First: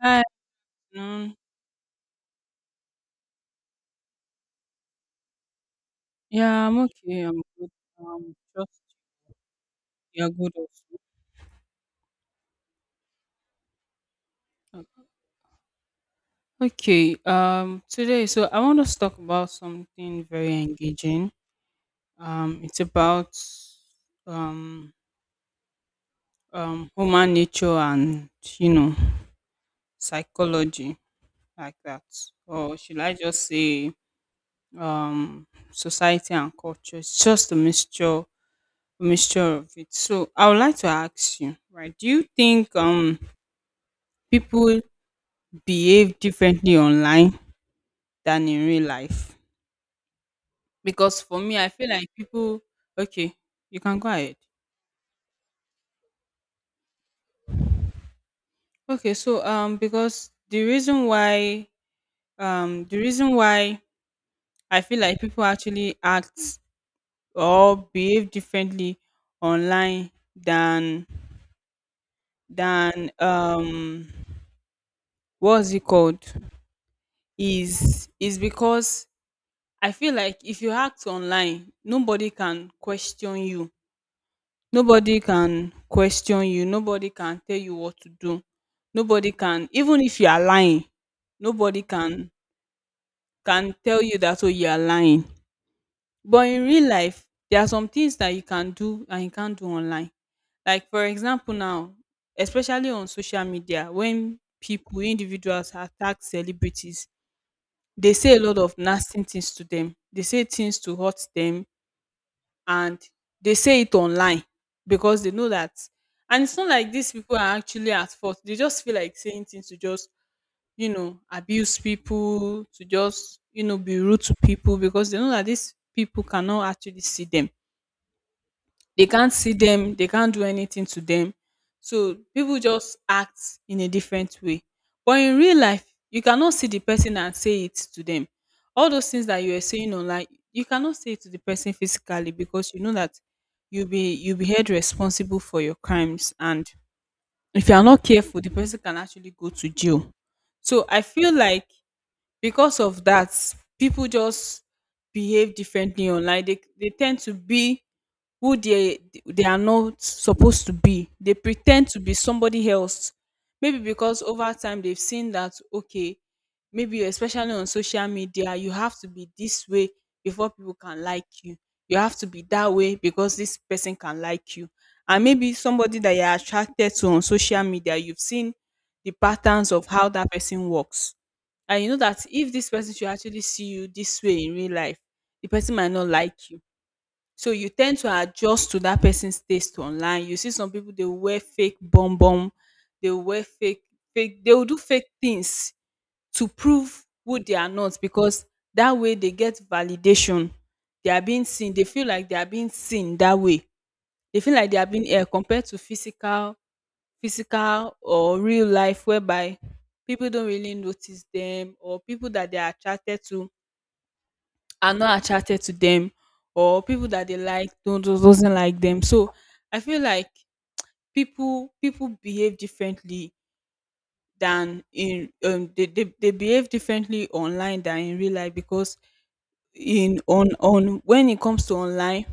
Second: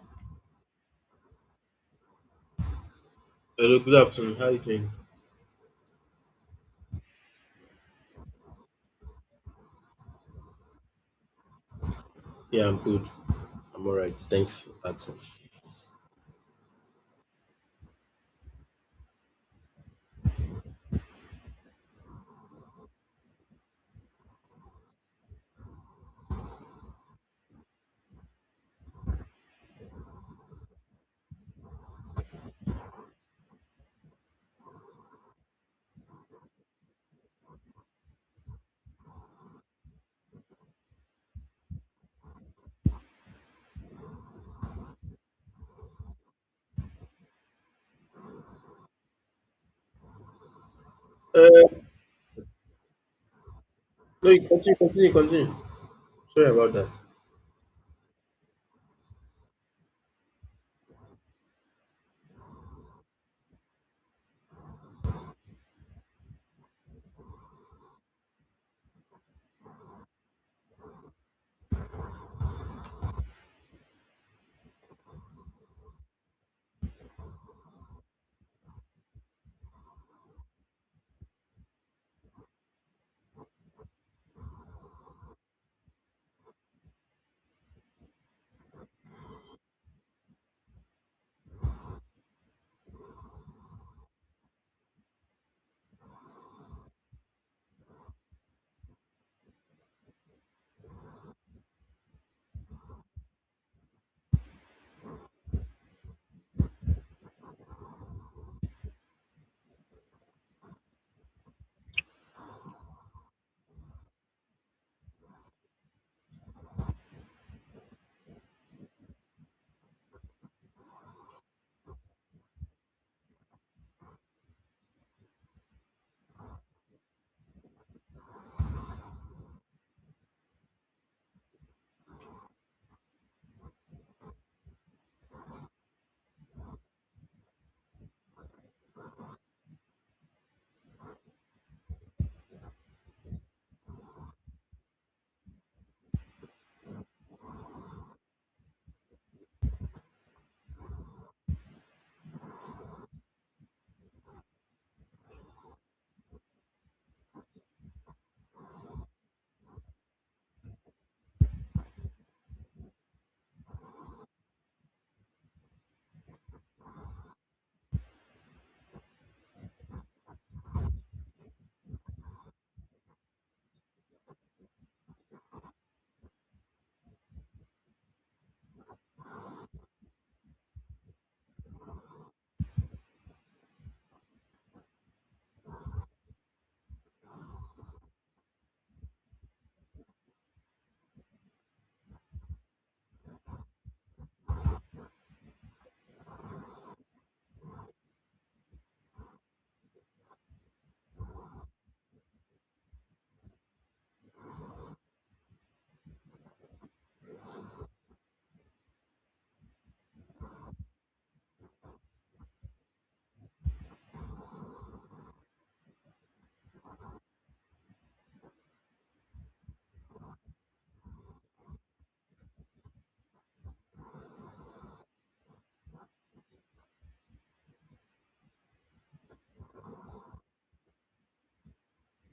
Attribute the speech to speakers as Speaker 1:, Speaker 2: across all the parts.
Speaker 1: Hi, afternoon.
Speaker 2: Hello, good afternoon. How are you doing?
Speaker 1: Yeah, I'm okay. I'm good. Just yeah, good also.
Speaker 2: Yeah, I'm good. I'm all right. Thanks for
Speaker 1: O-
Speaker 2: asking.
Speaker 1: Okay. Today, so I want us to talk about something very engaging. It's about um human nature and you know psychology like that, or should I just say society and culture? It's just a mixture of it. So I would like to ask you, right? Do you think people behave differently online than in real life because for me I
Speaker 2: Uh,
Speaker 1: feel like people. Okay, you can go
Speaker 2: no,
Speaker 1: ahead.
Speaker 2: you continue, continue, continue. Sorry about
Speaker 1: Okay, so because the reason why um the reason why I feel like people actually act or behave differently online than than um what's it called is because I feel like if you act online nobody can question you. Nobody can question you, nobody can tell you what to do, nobody can, even if you are lying, nobody can tell you that, "Oh, you are lying." But in real life, there are some things that you can do and you can't do online. Like for example now, especially on social media, when people, individuals attack celebrities, they say a lot of nasty things to them. They say things to hurt them. And they say it online because they know that, and it's not like these people are actually at fault, they just feel like saying things to just, abuse people, to just, be rude to people, because they know that these people cannot actually see them, they can't see them, they can't do anything to them. So people just act in a different way. But in real life, you cannot see the person and say it to them. All those things that you are saying online, you cannot say it to the person physically because you know that you'll be held responsible for your crimes. And if you are not careful, the person can actually go to jail. So I feel like because of that, people just behave differently online. They tend to be who they are not supposed to be. They pretend to be somebody else. Maybe because over time they've seen that okay, maybe especially on social media, you have to be this way before people can like you. You have to be that way because this person can like you. And maybe somebody that you're attracted to on social media, you've seen the patterns of how that person works. And you know that if this person should actually see you this way in real life, the person might not like you, so you tend to adjust to that person's taste online. You see some people they wear fake bum bum, they wear fake, fake, they will do fake things to prove who they are not because that way they get validation. They are being seen. They feel like they are being seen that way. They feel like they are being compared to physical, physical or real life whereby people don't really notice them, or people that they are attracted to are not attracted to them, or people that they like don't do- doesn't like them. So I feel like people behave differently than in they behave differently online than in real life because in on when it comes to online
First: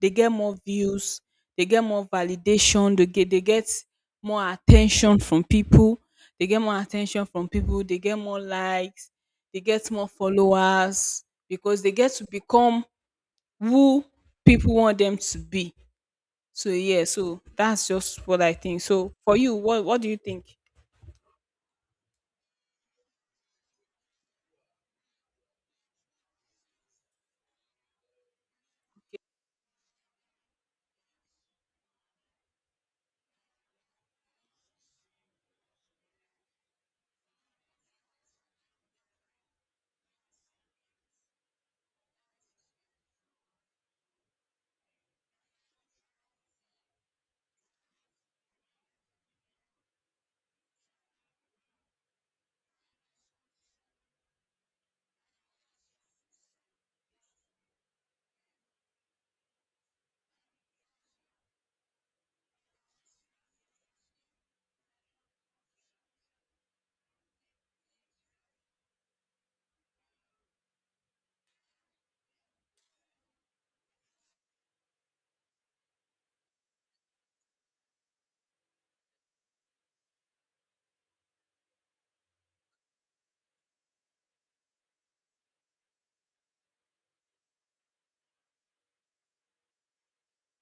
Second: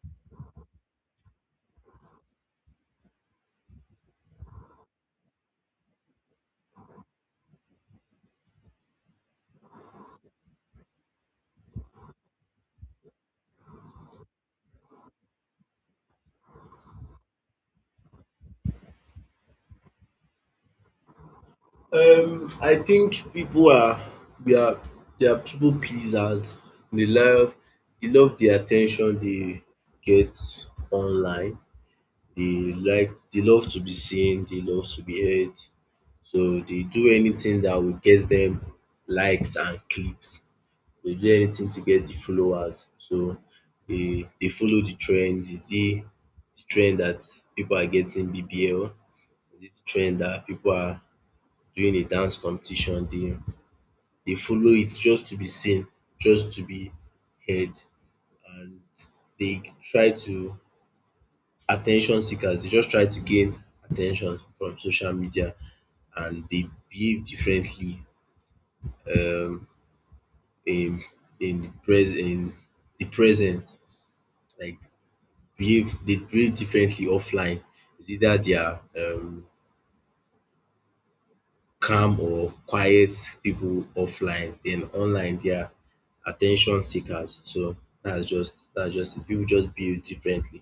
Speaker 1: they get more views, they get more validation, they get more attention from people, they get more attention from people, they get more likes, they get more followers, because they get to become who people want them to be. So yeah, so that's just what I think. So for you, what do you think?
Speaker 2: that. I think people are they are they are people pleasers. They love they love the attention they get online. They love to be seen. They love to be heard. So they do anything that will get them likes and clicks. They do anything to get the followers. So they follow the trend. Is it the trend that people are getting BBL? Is it the trend that people are doing a dance competition? They follow it just to be seen, just to be heard, and they try to attention seekers. They just try to gain attention from social media, and they behave differently um in in the present, like behave they behave differently offline. It's either they are calm or quiet people offline, then online they are attention seekers. So that's just it. Pipu just behave differently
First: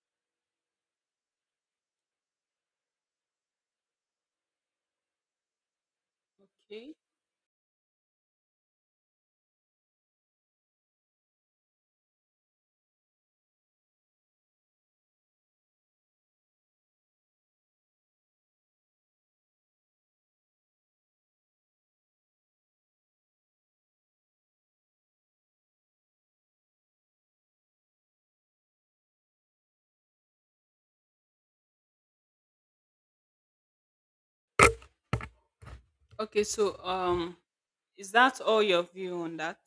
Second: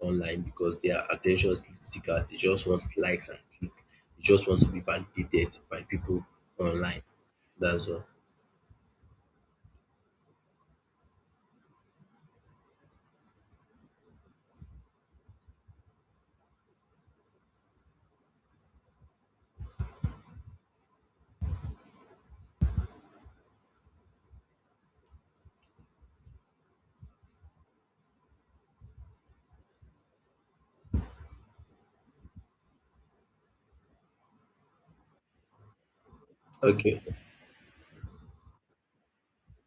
Speaker 2: online because they are attention seekers. They just want likes and click. They just want to be validated by people
Speaker 1: Okay.
Speaker 2: online. That's all.
Speaker 1: Okay. So,
Speaker 2: Okay.
Speaker 1: is that all your view on that?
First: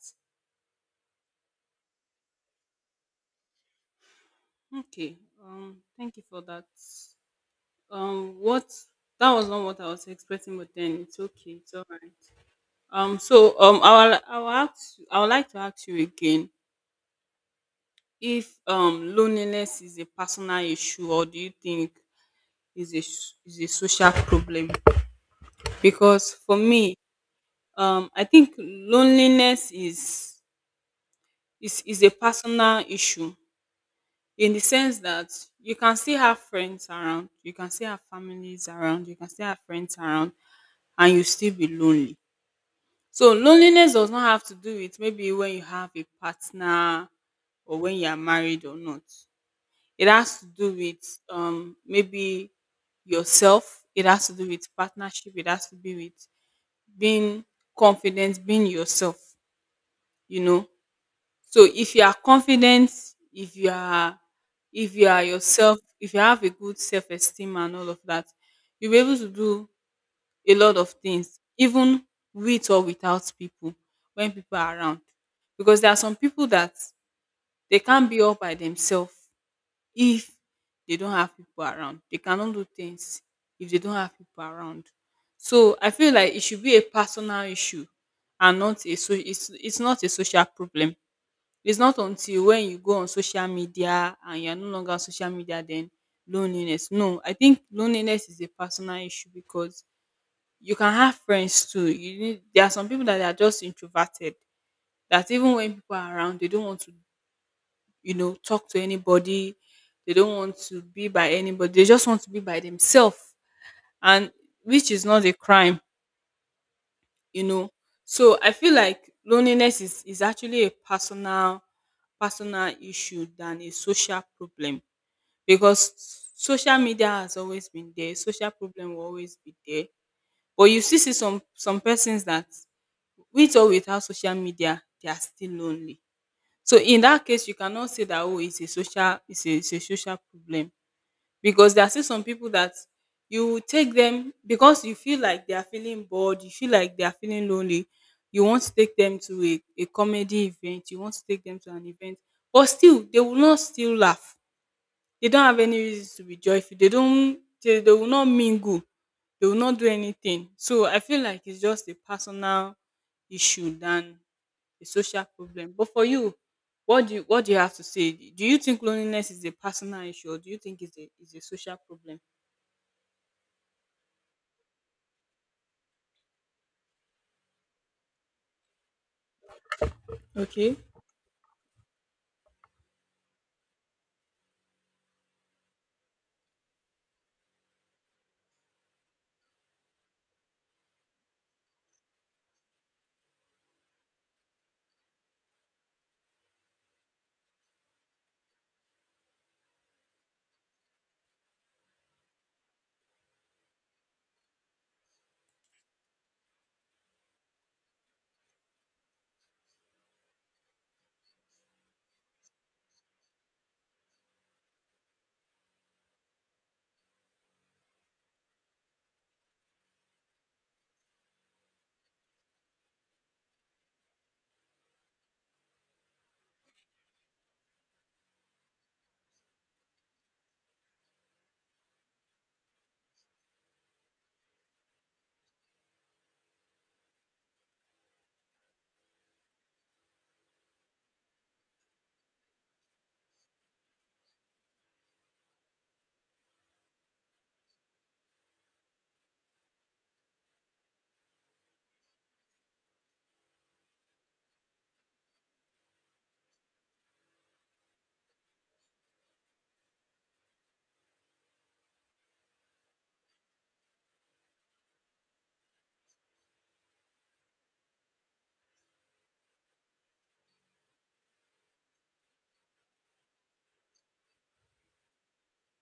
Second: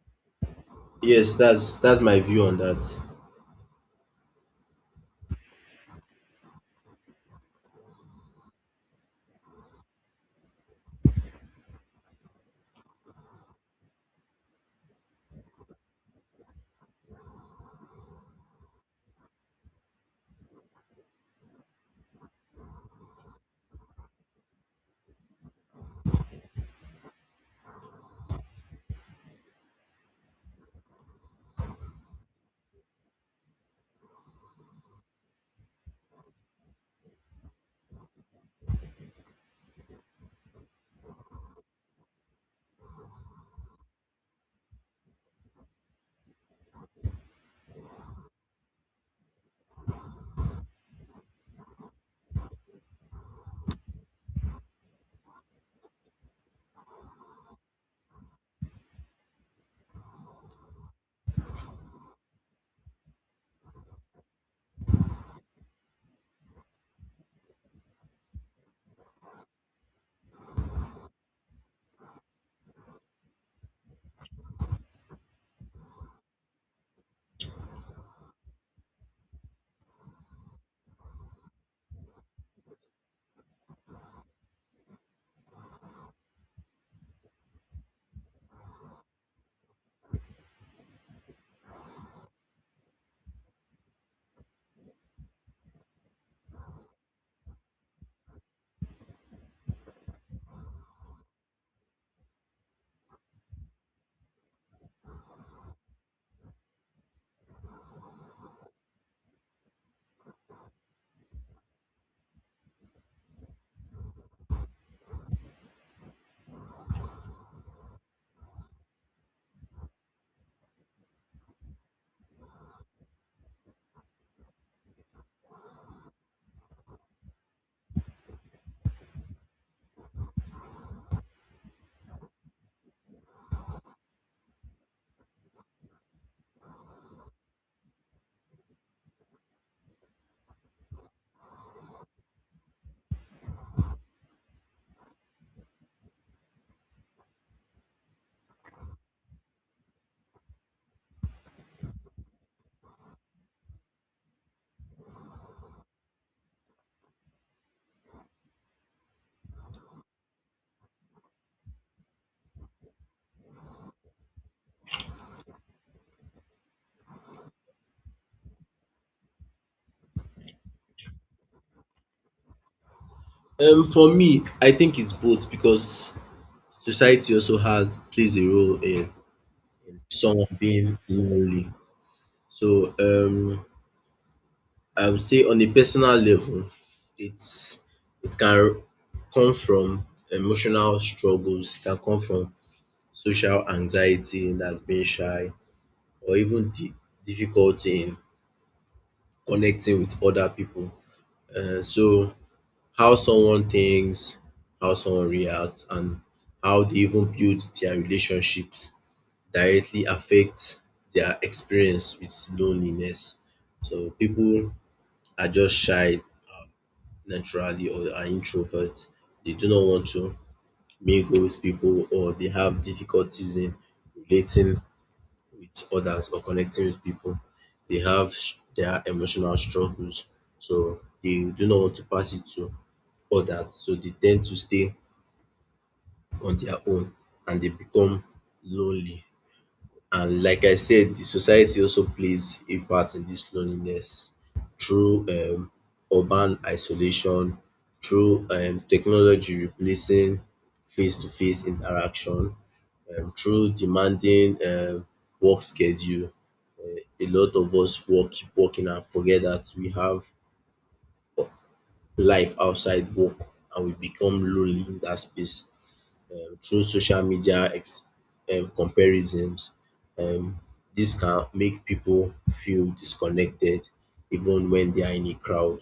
Speaker 2: Yes, that's my view on that.
Speaker 1: Okay. Thank you for that. What That was not what I was expecting, but then it's okay. It's all right. I'll ask. I would like to ask you again if loneliness is a personal issue, or do you think is a, is a social problem? Because for me, I think loneliness is a personal issue, in the sense that you can still have friends around, you can still have families around, you can still have friends around and you still be lonely. So loneliness does not have to do with maybe when you have a partner or when you are married or not. It has to do with maybe yourself, it has to do with partnership, it has to be with being confident, being yourself, you know. So if you are confident, if you are if you are yourself, if you have a good self-esteem and all of that, you'll be able to do a lot of things, even with or without people, when people are around. Because there are some people that they can't be all by themselves if they don't have people around. They cannot do things if they don't have people around. So I feel like it should be a personal issue and not a, so it's not a social problem. It's not until when you go on social media and you're no longer on social media then loneliness. No, I think loneliness is a personal issue because you can have friends too. You need There are some people that are just introverted, that even when people are around they don't want to, you know, talk to anybody. They don't want to be by anybody. They just want to be by themselves, and which is not a crime, you know. So I feel like loneliness is actually a personal, personal issue than a social problem, because social media has always been there, social problem will always be there, but you still see some persons that with or without social media they are still lonely. So in that case you cannot say that oh it's a social, it's a social problem, because there are still some people that you take them because you feel like they are feeling bored, you feel like they are feeling lonely. You want to take them to a comedy event, you want to take them to an event, but still they will not still laugh. They don't have any reason to be joyful. They don't, they will not mingle. They will not do anything. So I feel like it's just a personal issue than a social problem. But for you, what do you, what do you have to say? Do you think loneliness is a personal issue, or do you think it's a, is a social problem?
Speaker 2: For me, I think it's both because society also has plays a role in someone
Speaker 1: Okay.
Speaker 2: being lonely. So I would say on a personal level, it's it can come from emotional struggles, it can come from social anxiety, that's being shy, or even di difficulty in connecting with other people. So how someone thinks, how someone reacts, and how they even build their relationships directly affects their experience with loneliness. So people are just shy naturally, or are introverts. They do not want to mingle with people, or they have difficulties in relating with others or connecting with people. They have their emotional struggles. So they do not want to pass it to others. So they tend to stay on their own and they become lonely. And like I said, the society also plays a part in this loneliness through urban isolation, through technology replacing face to face interaction, through demanding work schedule. A lot of us work, keep working, and forget that we have life outside work, and we become lonely in that space through social media ex comparisons. Um dis can make people feel disconnected even when they are in a crowd.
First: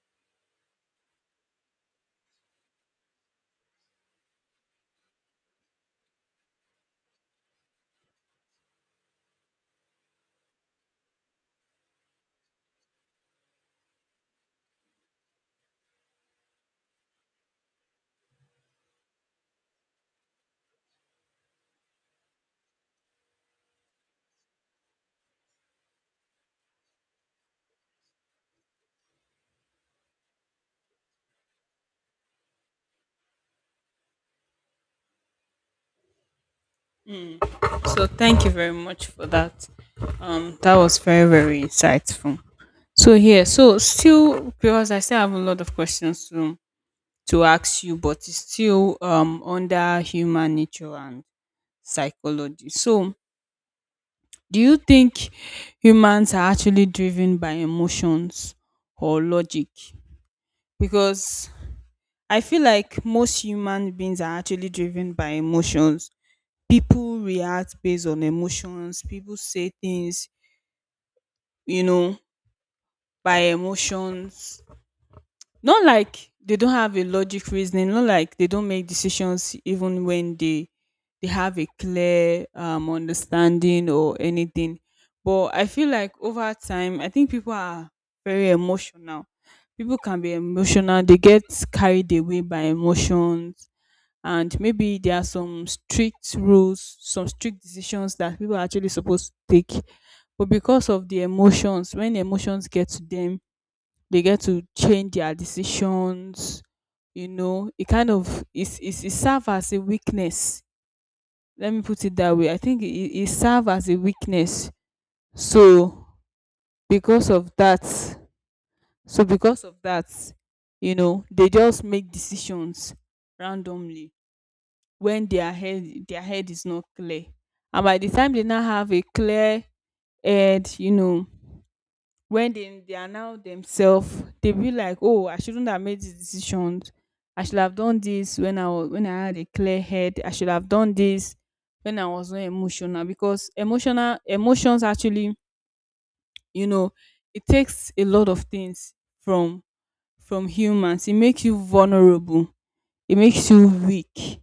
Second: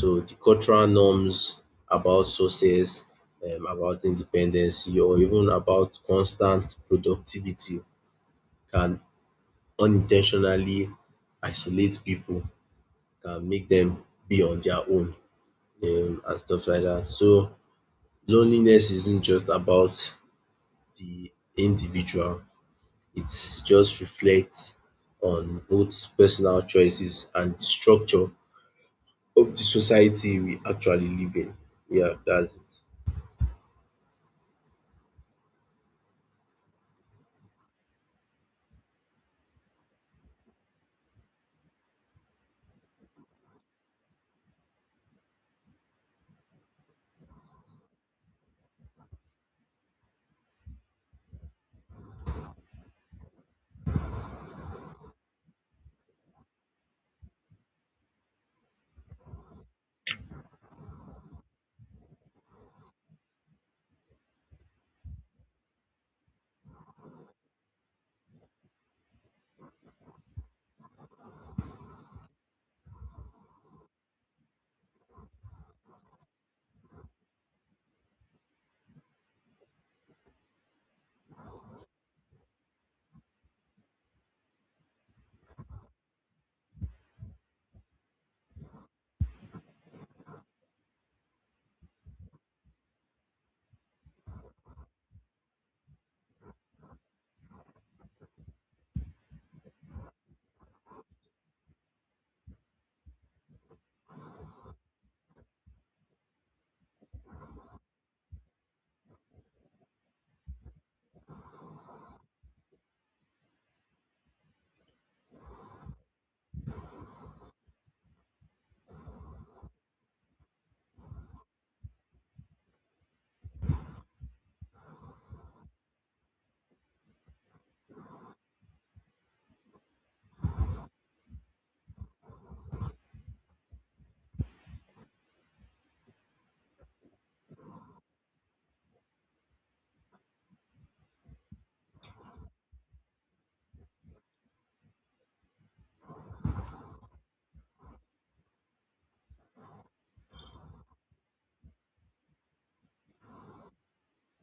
Speaker 2: So the cultural norms about success, about independency, or even about constant productivity, can unintentionally isolate people, can make them be on their own and stuff like that. So loneliness isn't just about the individual, it just reflects on both personal choices and the structure of the society we actually live in. Yeah, that's
Speaker 1: Mm. So thank you very much for that. That was very very insightful. So here, so still because I still have a lot of questions to ask you, but it's still under human nature and psychology. So do you think humans are actually driven by emotions or logic? Because I feel like most human beings are actually driven by emotions. People react based on emotions. People say things, you know, by emotions. Not like they don't have a logic reasoning. Not like they don't make decisions even when they have a clear understanding or anything. But I feel like over time, I think people are very emotional. People can be emotional. They get carried away by emotions, and maybe there are some strict rules, some strict decisions that people are actually supposed to take, but because of the emotions, when emotions get to them, they get to change their decisions, you know. It kind of is, it serve as a weakness, let me put it that way. I think it, it serve as a weakness. So because of that so because of that, you know, they just make decisions randomly when their head, their head is not clear, and by the time they now have a clear head, you know, when they are now themselves, they be like, oh, I shouldn't have made these decisions. I should have done this when I was, when I had a clear head. I should have done this when I was not emotional. Because emotional, emotions actually, you know, it takes a lot of things from from humans. It makes you vulnerable, it makes you weak.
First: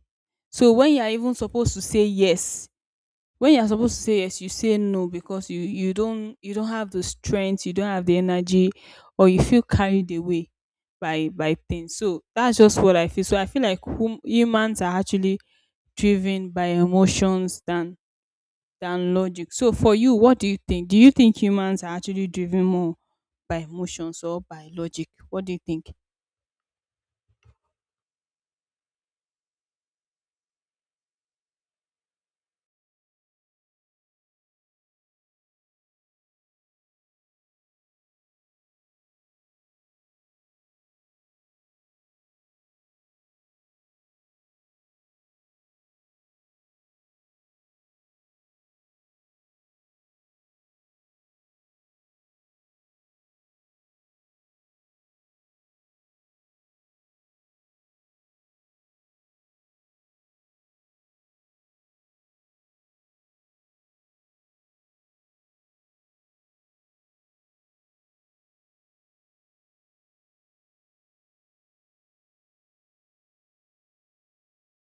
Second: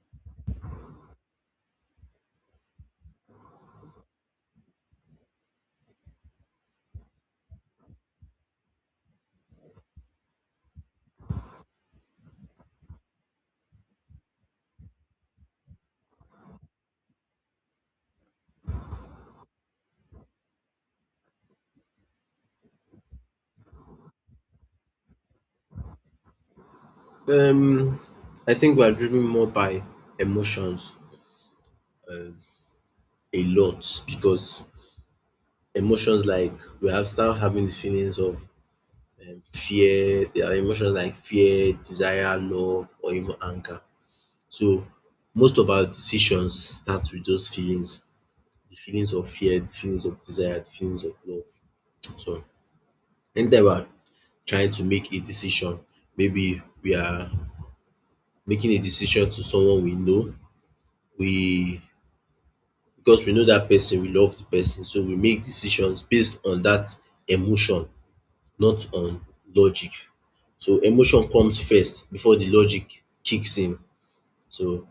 Speaker 1: So when you are even supposed to say yes, when you're supposed to say yes you say no because you, you don't have the strength, you don't have the energy, or you feel carried away by things. So that's just what I feel. So I feel like humans are actually driven by emotions than logic. So for you, what do you think? Do you think humans are actually driven more by emotions or by logic? What do you think?
Speaker 2: it. I think we are driven more by emotions, um, a lot, because emotions like we have start having the feelings of fear. There are emotions like fear, desire, love, or even anger. So most of our decisions start with those feelings, the feelings of fear, the feelings of desire, the feelings of love. So anytime we are trying to make a decision, maybe we are making a decision to someone we know, we because we know that person, we love the person, so we make decisions based on that emotion, not on logic. So emotion comes first before the logic kicks in. So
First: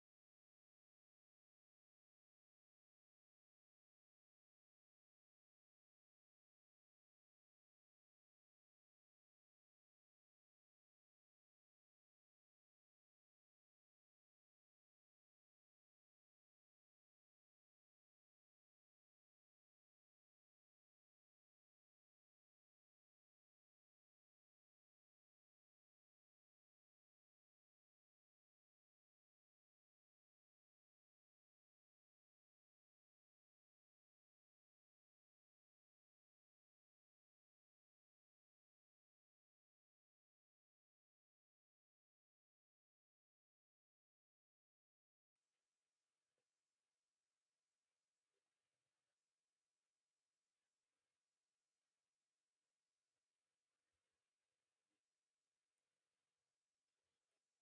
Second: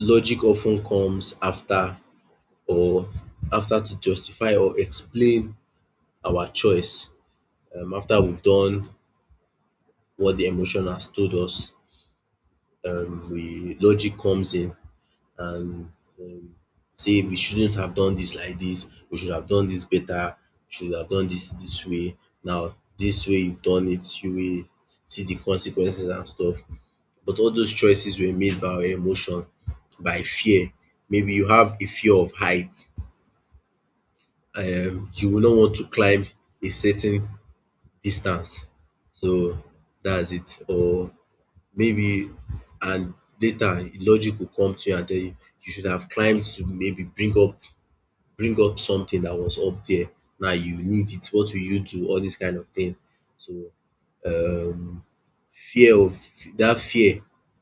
Speaker 2: logic often comes after, or after to justify or explain our choice, after we've done what the emotion has told us. We logic comes in, and um, say we shouldn't have done this like this, we should have done this better, we should have done this this way. Now this way you've done it, you will see the consequences and stuff. But all those choices were made by our emotion, by fear. Maybe you have a fear of height, you will not want to climb a certain distance. So that's it. Or maybe, and later logic will come to you and tell you, you should have climbed to maybe bring up something that was up there. Now you need it, what will you do, all this kind of thing. So um fear of that fear,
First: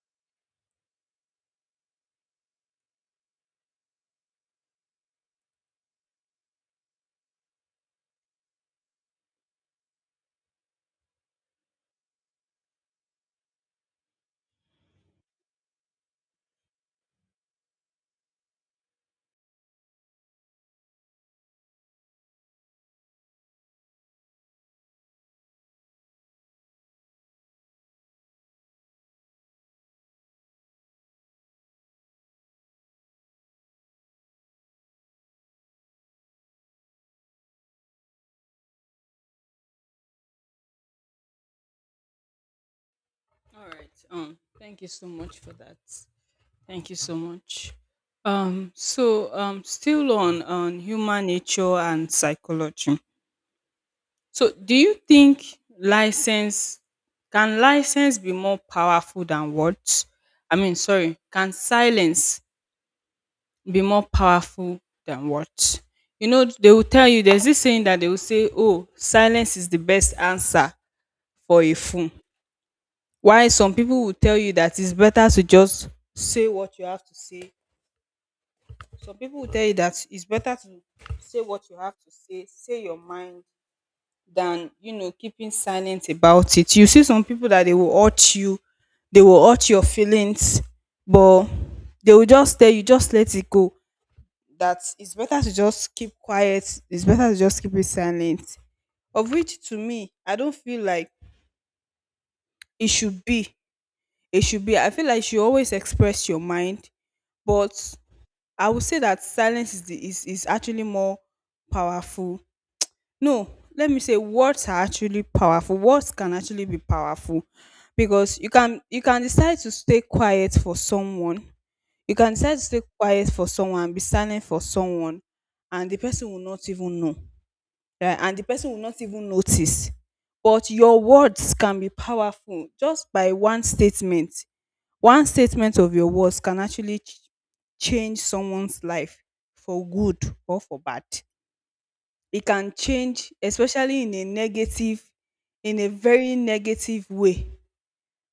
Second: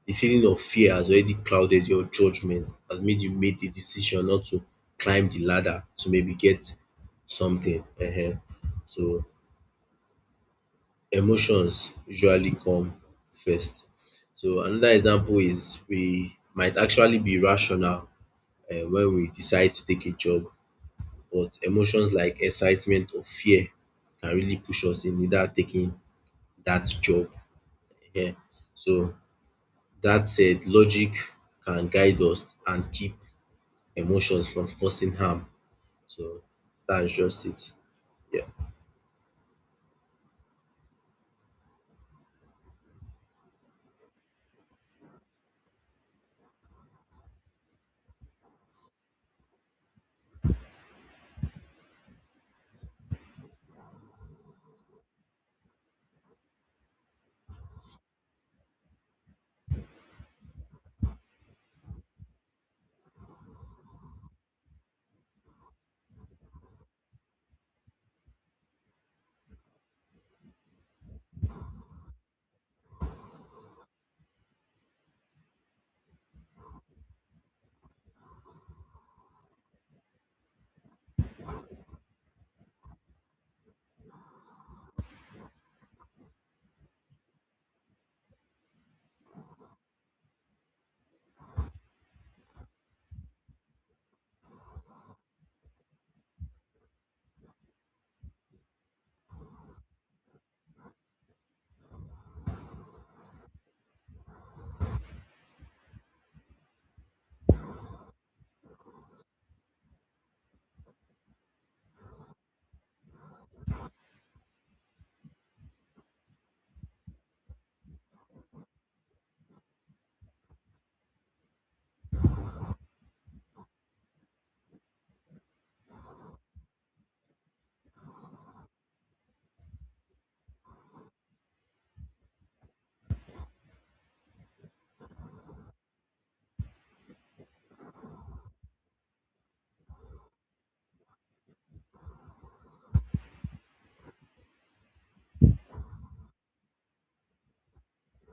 Speaker 2: the feeling of fear has already clouded your judgment, has made you make the decision not to climb the ladder to maybe get something. So emotions usually come first. So another example is we might actually be rational when we decide to take a job, but emotions like excitement or fear can really push us in either taking that job. Yeah. So that said, logic can guide us and keep emotions from causing harm. So that's just it. Yeah.
Speaker 1: All right. Thank you so much for that. Thank you so much. Still on human nature and psychology. So, do you think license can license be more powerful than words? I mean, sorry, can silence be more powerful than words? You know, they will tell you there's this saying that they will say, "Oh, silence is the best answer for a fool." Why some people will tell you that it's better to just say what you have to say. Some people will tell you that it's better to say what you have to say, say your mind, than keeping silent about it. You see some people that they will hurt you, they will hurt your feelings, but they will just tell you just let it go. That it's better to just keep quiet. It's better to just keep it silent. Of which to me, I don't feel like it should be. It should be. I feel like you should always express your mind, but I would say that silence is the, is actually more powerful. No, let me say words are actually powerful. Words can actually be powerful because you can decide to stay quiet for someone. You can decide to stay quiet for someone and be silent for someone and the person will not even know. Right? And the person will not even notice. But your words can be powerful just by one statement. One statement of your words can actually change someone's life for good or for bad. It can change, especially in a negative, in a very negative way.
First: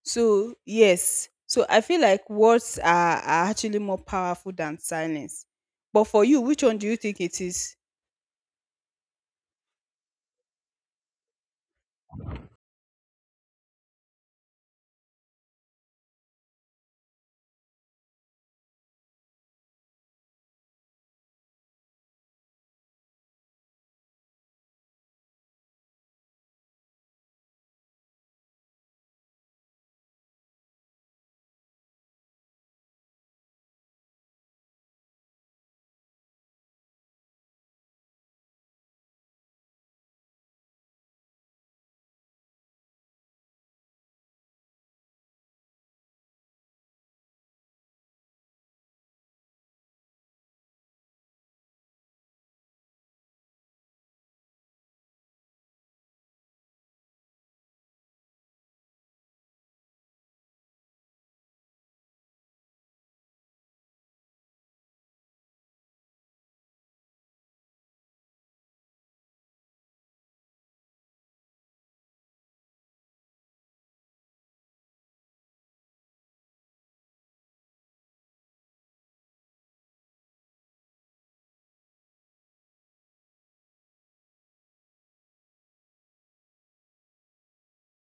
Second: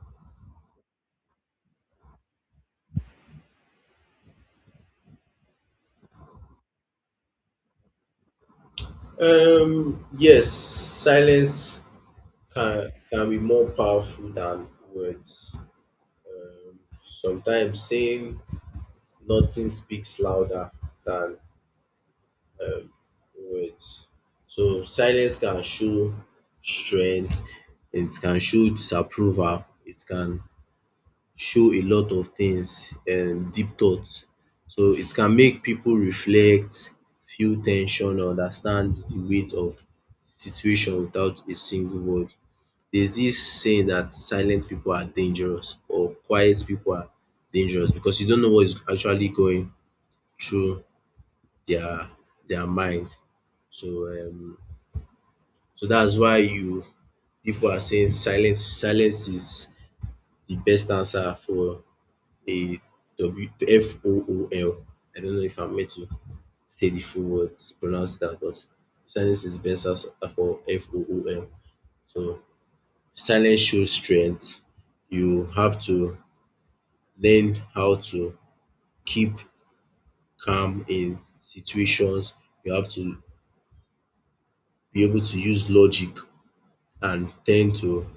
Speaker 1: So yes, so I feel like words are actually more powerful than silence. But for you, which one do you think it is?
Speaker 2: Yes, silence can be more powerful than words. Um, Sometimes saying nothing speaks louder than um, words. So silence can show strength, it can show disapproval, it can show a lot of things, deep thoughts. So it can make people reflect, feel tension, understand the weight of the situation without a single word. There's this saying that silent people are dangerous, or quiet people are dangerous, because you don't know what is actually going through their their mind. So that's why you people are saying silence is the best answer for a W F O O L. I don't know if I'm meant to say the full words, pronounce that, but silence is the best answer for fool. So silence shows strength. You have to learn how to keep calm in situations. You have to be able to use logic and tend to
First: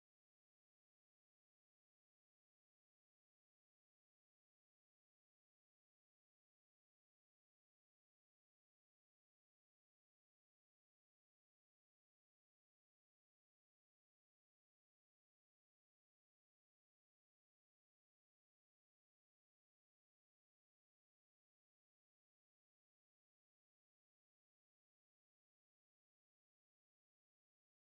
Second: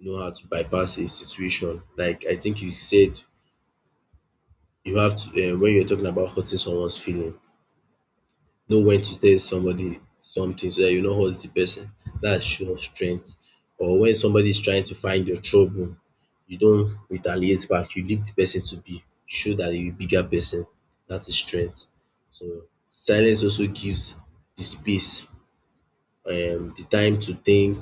Speaker 2: know how to bypass a situation. Like I think you said, you have to, when you're talking about hurting someone's feeling, know when to tell somebody something so that you no hurt the person. That's show of strength. Or when somebody is trying to find your trouble, you don't retaliate back, you leave the person to be. Show that you bigger person. That's is strength. So silence also gives the space, the time to think,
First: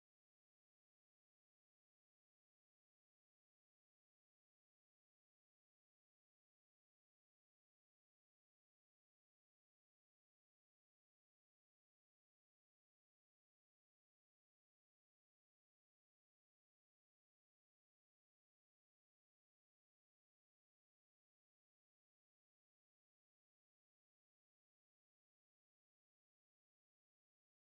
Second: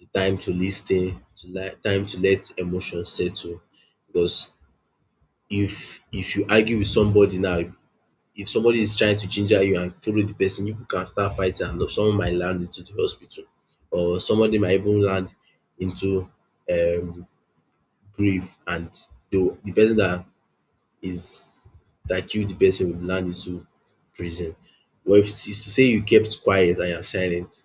Speaker 2: the time to lis ten, time to let emotion settle. Because if you argue with somebody now, if somebody is trying to ginger you and follow the person, you can start fighting and someone might land into the hospital, or somebody might even land into um grave, and the person that is that killed the person will land into prison. But if you say you kept quiet and you are silent,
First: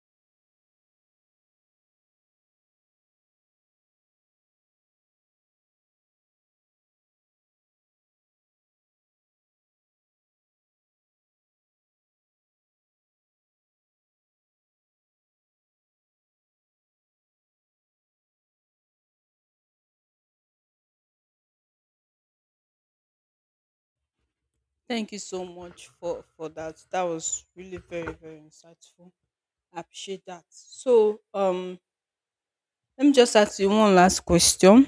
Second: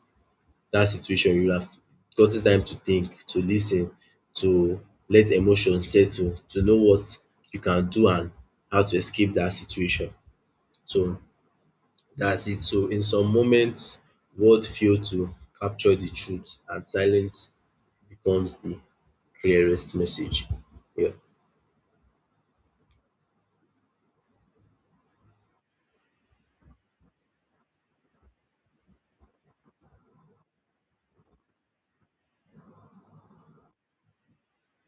Speaker 2: that situation you have gotten time to think, to listen, to let emotion settle, to know what you can do and how to escape that situation. So that's it. So in some moments, words fail to capture the truth and silence becomes the clearest message. Yeah.
Speaker 1: Thank you so much for that. That was really very, very insightful. I appreciate that. So let me just ask you one last question,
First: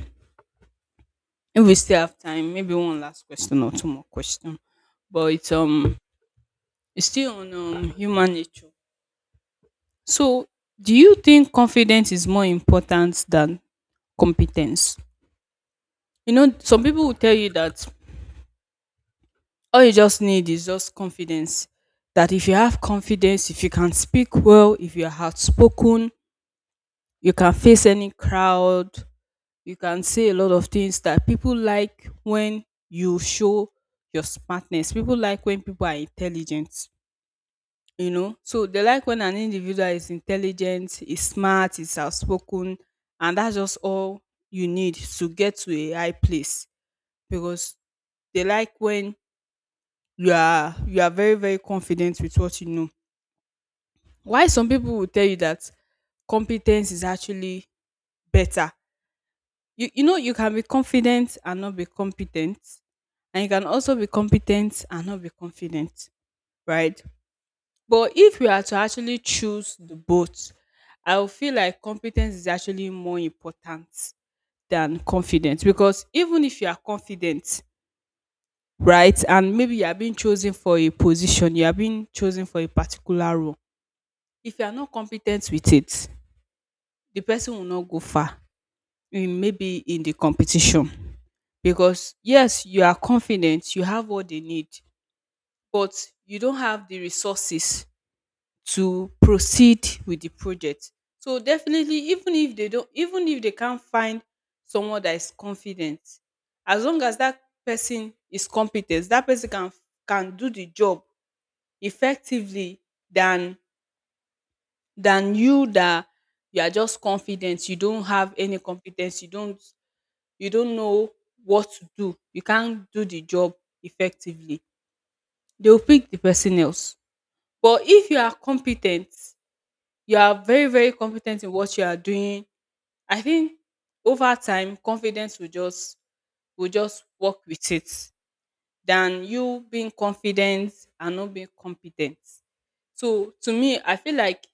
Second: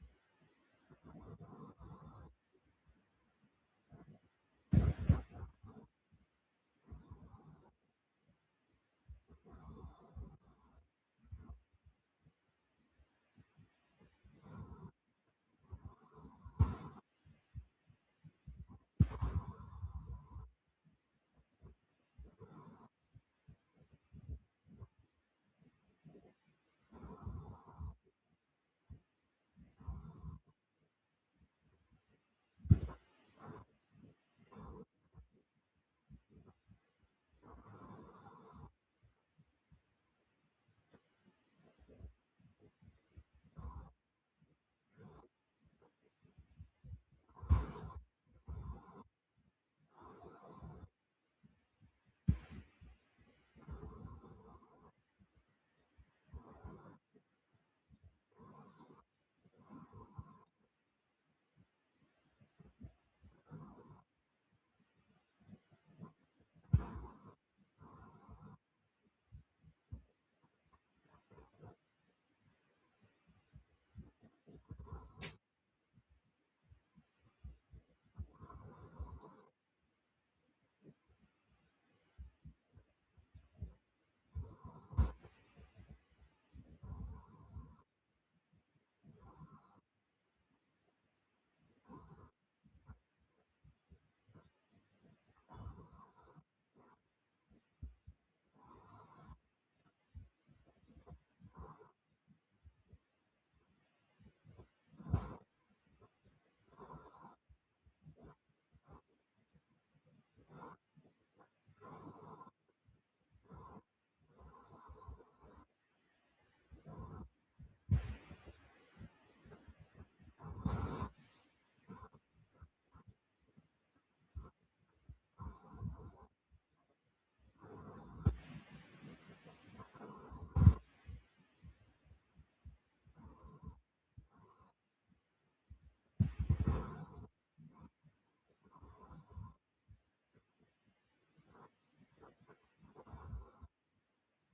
Speaker 1: if we still have time, maybe one last question or two more questions, but it's still on human nature. So, do you think confidence is more important than competence? You know, some people will tell you that all you just need is just confidence. That if you have confidence, if you can speak well, if you're outspoken, you can face any crowd, you can say a lot of things that people like when you show your smartness. People like when people are intelligent. You know, so they like when an individual is intelligent, is smart, is outspoken, and that's just all you need to get to a high place, because they like when you are very, very confident with what you know. Why some people will tell you that competence is actually better. You know, you can be confident and not be competent, and you can also be competent and not be confident, right? But if we are to actually choose the both, I will feel like competence is actually more important than confidence, because even if you are confident, right, and maybe you are being chosen for a position, you are being chosen for a particular role, if you are not competent with it, the person will not go far in, maybe in the competition. Because yes, you are confident, you have what they need, but you don't have the resources to proceed with the project. So definitely, even if they can't find someone that is confident, as long as that person is competent, that person can do the job effectively, than you that you are just confident, you don't have any competence, you don't know what to do, you can't do the job effectively. They will pick the person else. But if you are competent, you are very, very competent in what you are doing, I think over time confidence will just work with it, than you being confident and not being competent. So to me, I feel like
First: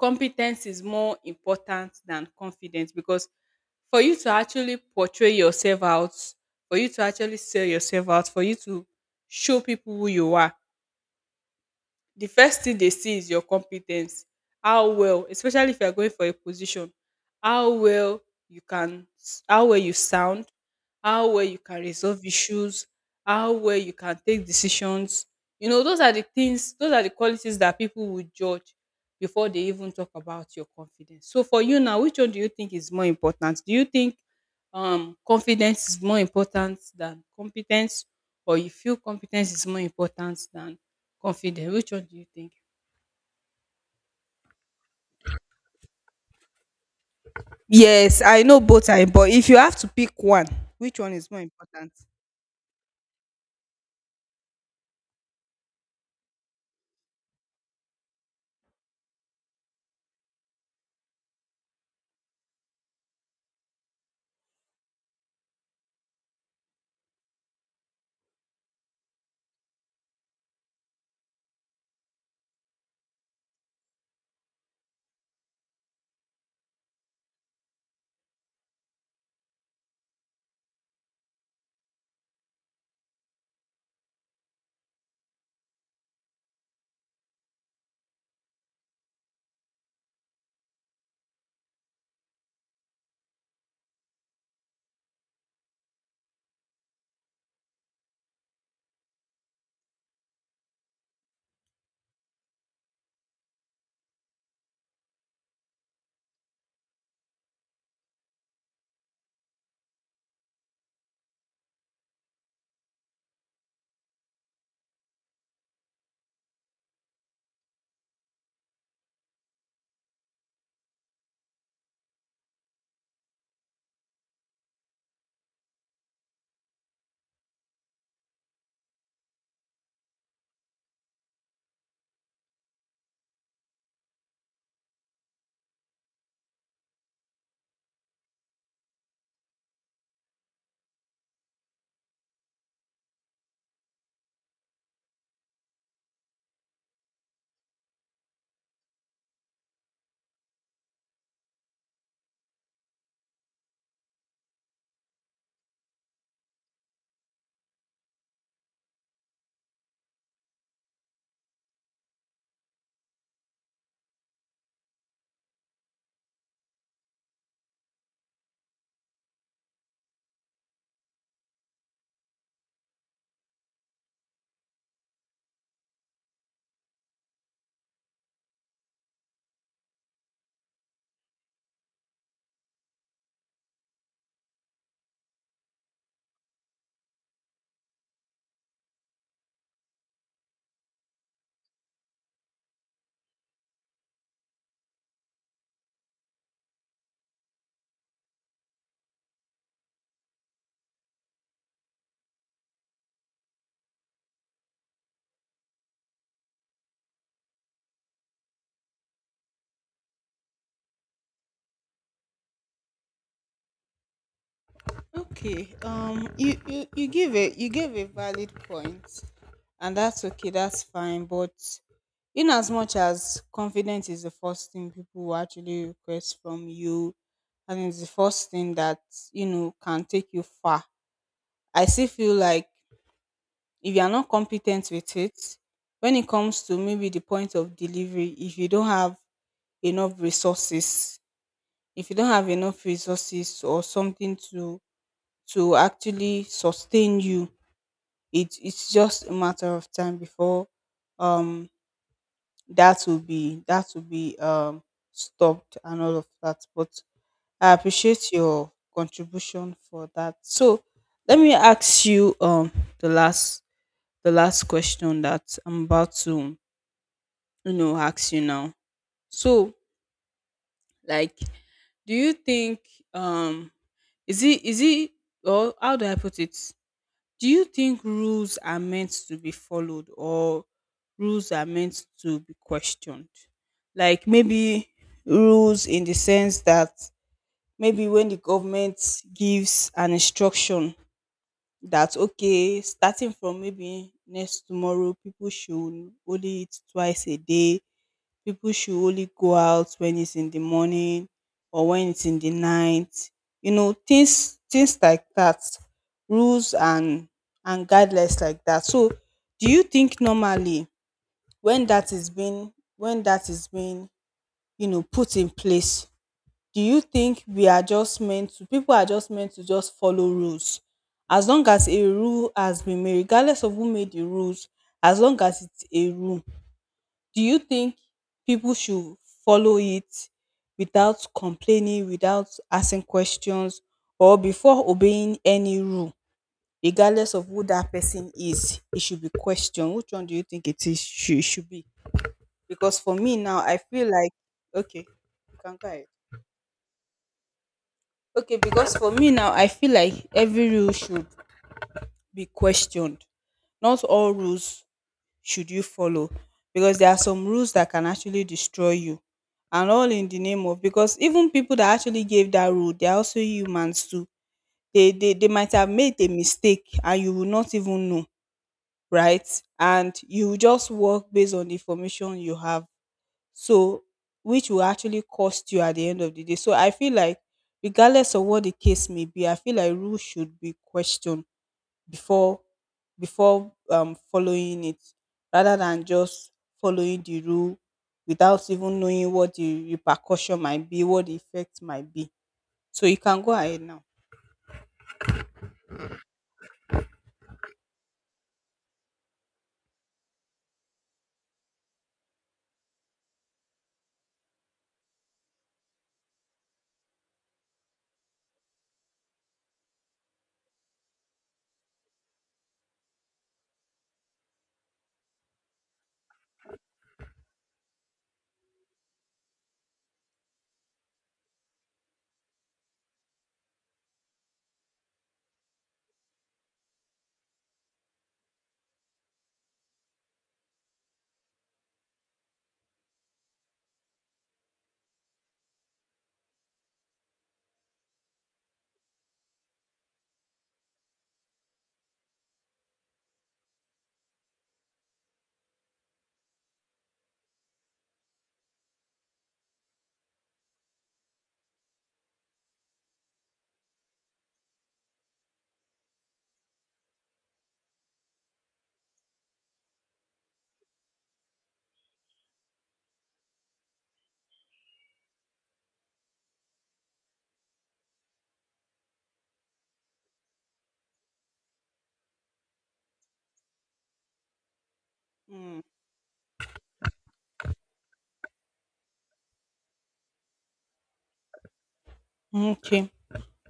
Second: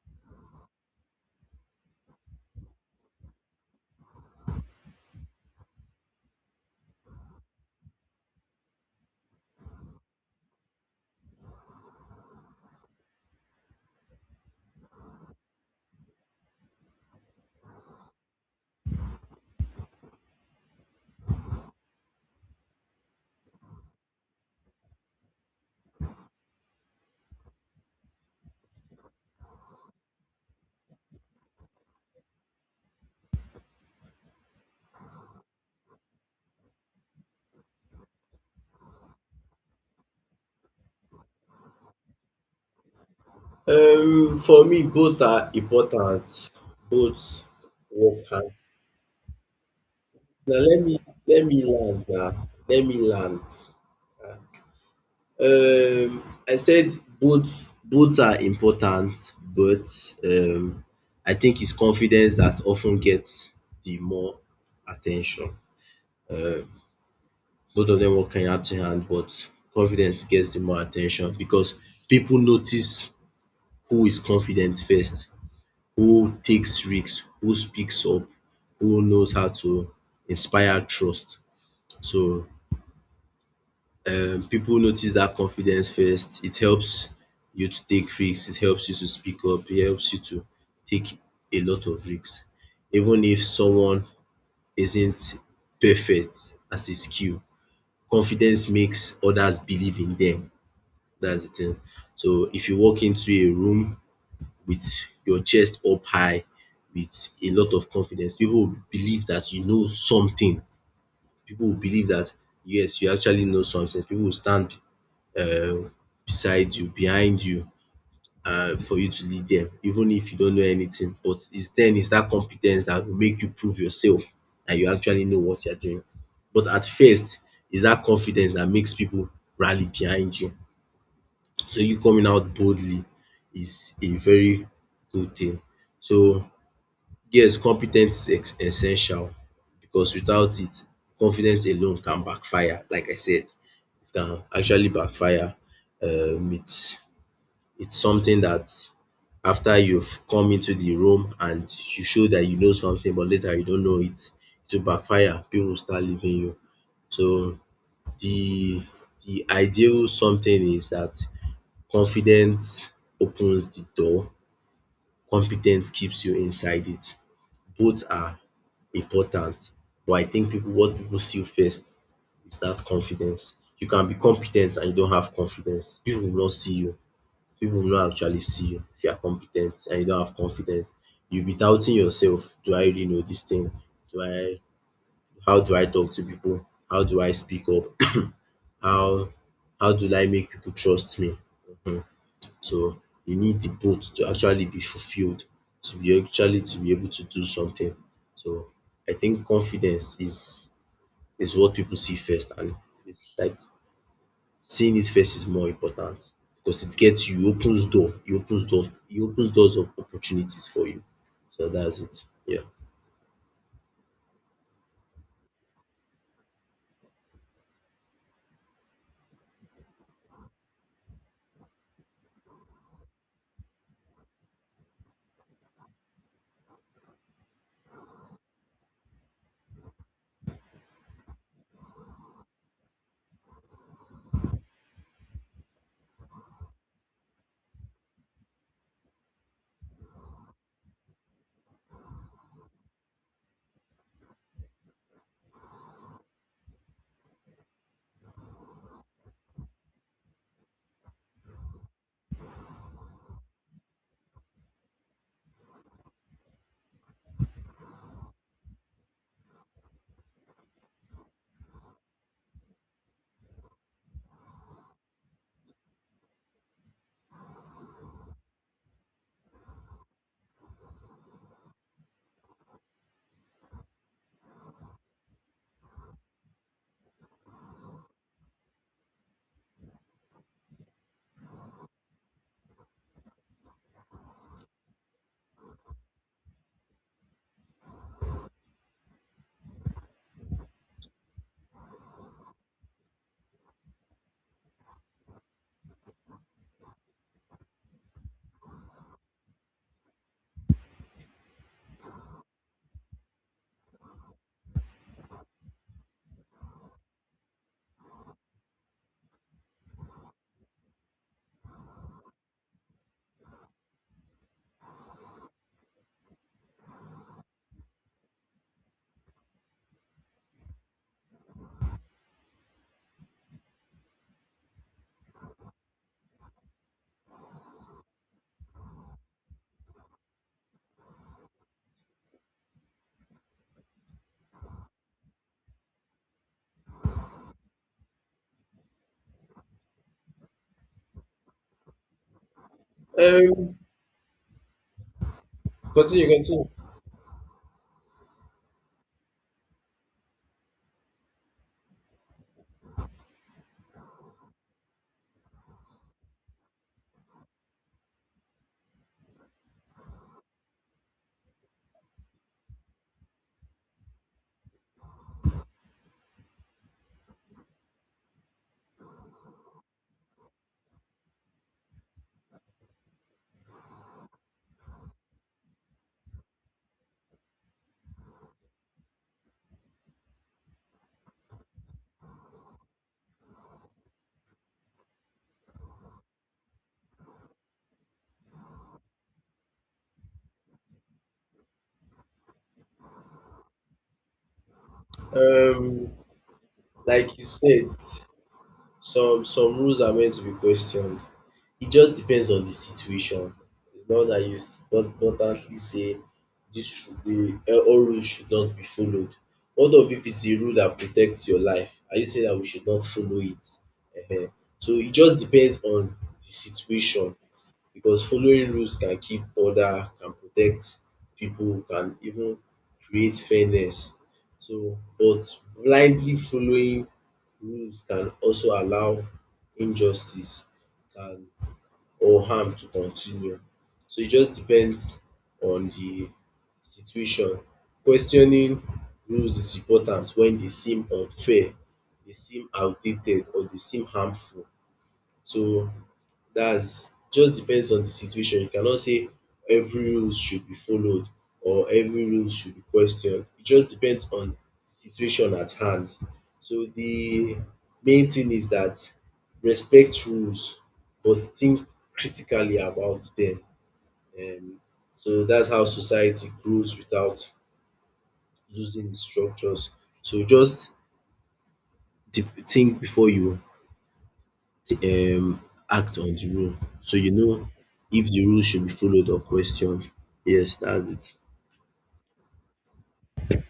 Speaker 1: competence is more important than confidence, because for you to actually portray yourself out, for you to actually sell yourself out, for you to show people who you are, the first thing they see is your competence. How well, especially if you are going for a position, how well you can how well you sound, how well you can resolve issues, how well you can take decisions. You know, those are the things, those are the qualities that people would judge before they even talk about your confidence. So for you now, which one do you think is more important? Do you think confidence is more important than competence, or you feel competence is more important than confidence? Which one do you think?
Speaker 2: For me, both are important. Both
Speaker 1: Yes,
Speaker 2: work hard.
Speaker 1: I know both are important, but if you have to pick one,
Speaker 2: Now, let me
Speaker 1: which one is more
Speaker 2: let me
Speaker 1: important?
Speaker 2: land now. Let me land. I said both are important, but um, I think it's confidence that often gets the more attention. Uh, Both of them working hand in hand, but confidence gets the more attention because people notice who is confident first, who takes risks, who speaks up, who knows how to inspire trust. So people notice that confidence first. It helps you to take risks, it helps you to speak up, it helps you to take a lot of risks. Even if someone isn't perfect as a skill, confidence makes others believe in them. That's the thing. So if you walk into a room with your chest up high, with a lot of confidence, people will believe that you know something. People will believe that yes, you actually know something. People will stand um beside you, behind you, for you to lead them, even if you don't know anything. But it's that compe that will make you prove yourself that you actually know what you are doing. But at first, it's that confidence that makes people rally behind you. So you coming out boldly is a very good thing. So yes, competence ten ce is essential, because without it confidence alone can backfire, like I said. It can actually backfire. Um it's it's something that after you've come into the room and you show that you know something but later you don't know it, it will backfire. People will start leaving you. So the the ideal something is that. Confidence opens the door, competence keeps you inside it. Both are important, but I think people what people see first is that confidence. You can be competent and you don't have confidence, people will not see you, people will not actually see you if you are competent and you don't have confidence. You'll be doubting yourself. Do I really know this thing? Do I how do I talk to people? How do I speak up? How how do I make people trust me? um So you need the both to actually be fulfilled, to be able to do something. So I think confidence is what people see first, and it's like seeing it first is more important because it gets you, it opens doors of opportunities for you. So that's it. Yeah.
Speaker 1: Okay. You you you give a you gave a valid point, and that's okay. That's fine. But in as much as confidence is the first thing people will actually request from you, and it's the first thing that, you know, can take you far, I still feel like if you are not competent with it, when it comes to maybe the point of delivery, if you don't have enough resources, if you don't have enough resources or something to actually sustain you, it's just a matter of time before um that will be stopped and all of that. But I appreciate your contribution for that. So let me ask you, the last question that I'm about to, you know, ask you now. So, like, do you think um is it or how do I put it, do you think rules are meant to be followed or rules are meant to be questioned? Like maybe rules in the sense that, maybe when the government gives an instruction that, okay, starting from maybe next tomorrow, people should only eat twice a day, people should only go out when it's in the morning or when it's in the night. You know, things like that, rules and guidelines like that. So do you think, normally, when that is being, you know, put in place, do you think we are just meant to, people are just meant to just follow rules as long as a rule has been made, regardless of who made the rules, as long as it's a rule, do you think people should follow it without complaining, without asking questions, or before obeying any rule, regardless of who that person is, it should be questioned? Which one do you think it is, should be? Because for me now, I
Speaker 2: Um,
Speaker 1: feel like, okay, you can go ahead.
Speaker 2: continue, continue.
Speaker 1: Okay, because for me now, I feel like every rule should be questioned. Not all rules should you follow, because there are some rules that can actually destroy you. And all in the name of, because even people that actually gave that rule, they are also humans too. They might have made a mistake and you will not even know, right? And you will just work based on the information you have. So, which will actually cost you at the end of the day. So I feel like, regardless of what the case may be, I feel like rules should be questioned before following it, rather than just following the rule without even knowing what the repercussion might be, what the effect might be. So you can go ahead now.
Speaker 2: Um, like you said, some rules are meant to be questioned. It just depends on the situation. It's not that you not hardly say this should be, all rules should not be followed. What of if it's a rule that protects your life? Are you saying that we should not follow it? Ehen. So it just depends on the situation. Because following rules can keep order, can protect people, can even create fairness. So, but blindly following rules can also allow injustice, can or harm to continue. So it just depends on the situation. Questioning rules is important when they seem unfair, they seem outdated, or they seem harmful. So that's just depends on the situation. You cannot say every rules should be followed or every rules should be questioned. It just depends on situation at hand. So the main thing is that respect rules but think critically about them. Um, so that's how society grows without losing its structures. So just think before you um
Speaker 1: Mm.
Speaker 2: act on the rule. So you know if the rule should be followed or questioned. Yes, that's it.
Speaker 1: Okay.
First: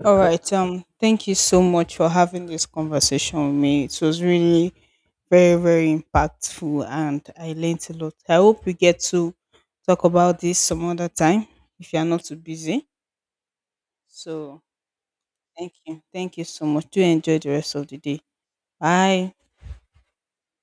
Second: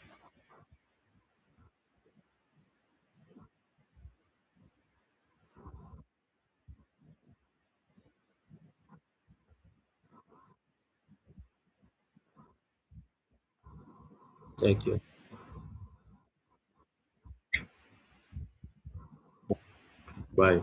Speaker 1: All right. Thank you so much for having this conversation with me. It was really very, very impactful and I learned a lot. I hope we get to talk about this some other time, if you are not too busy. So
Speaker 2: Thank you.
Speaker 1: thank you. Thank you so much. Do enjoy the rest of the day. Bye.
Speaker 2: Bye.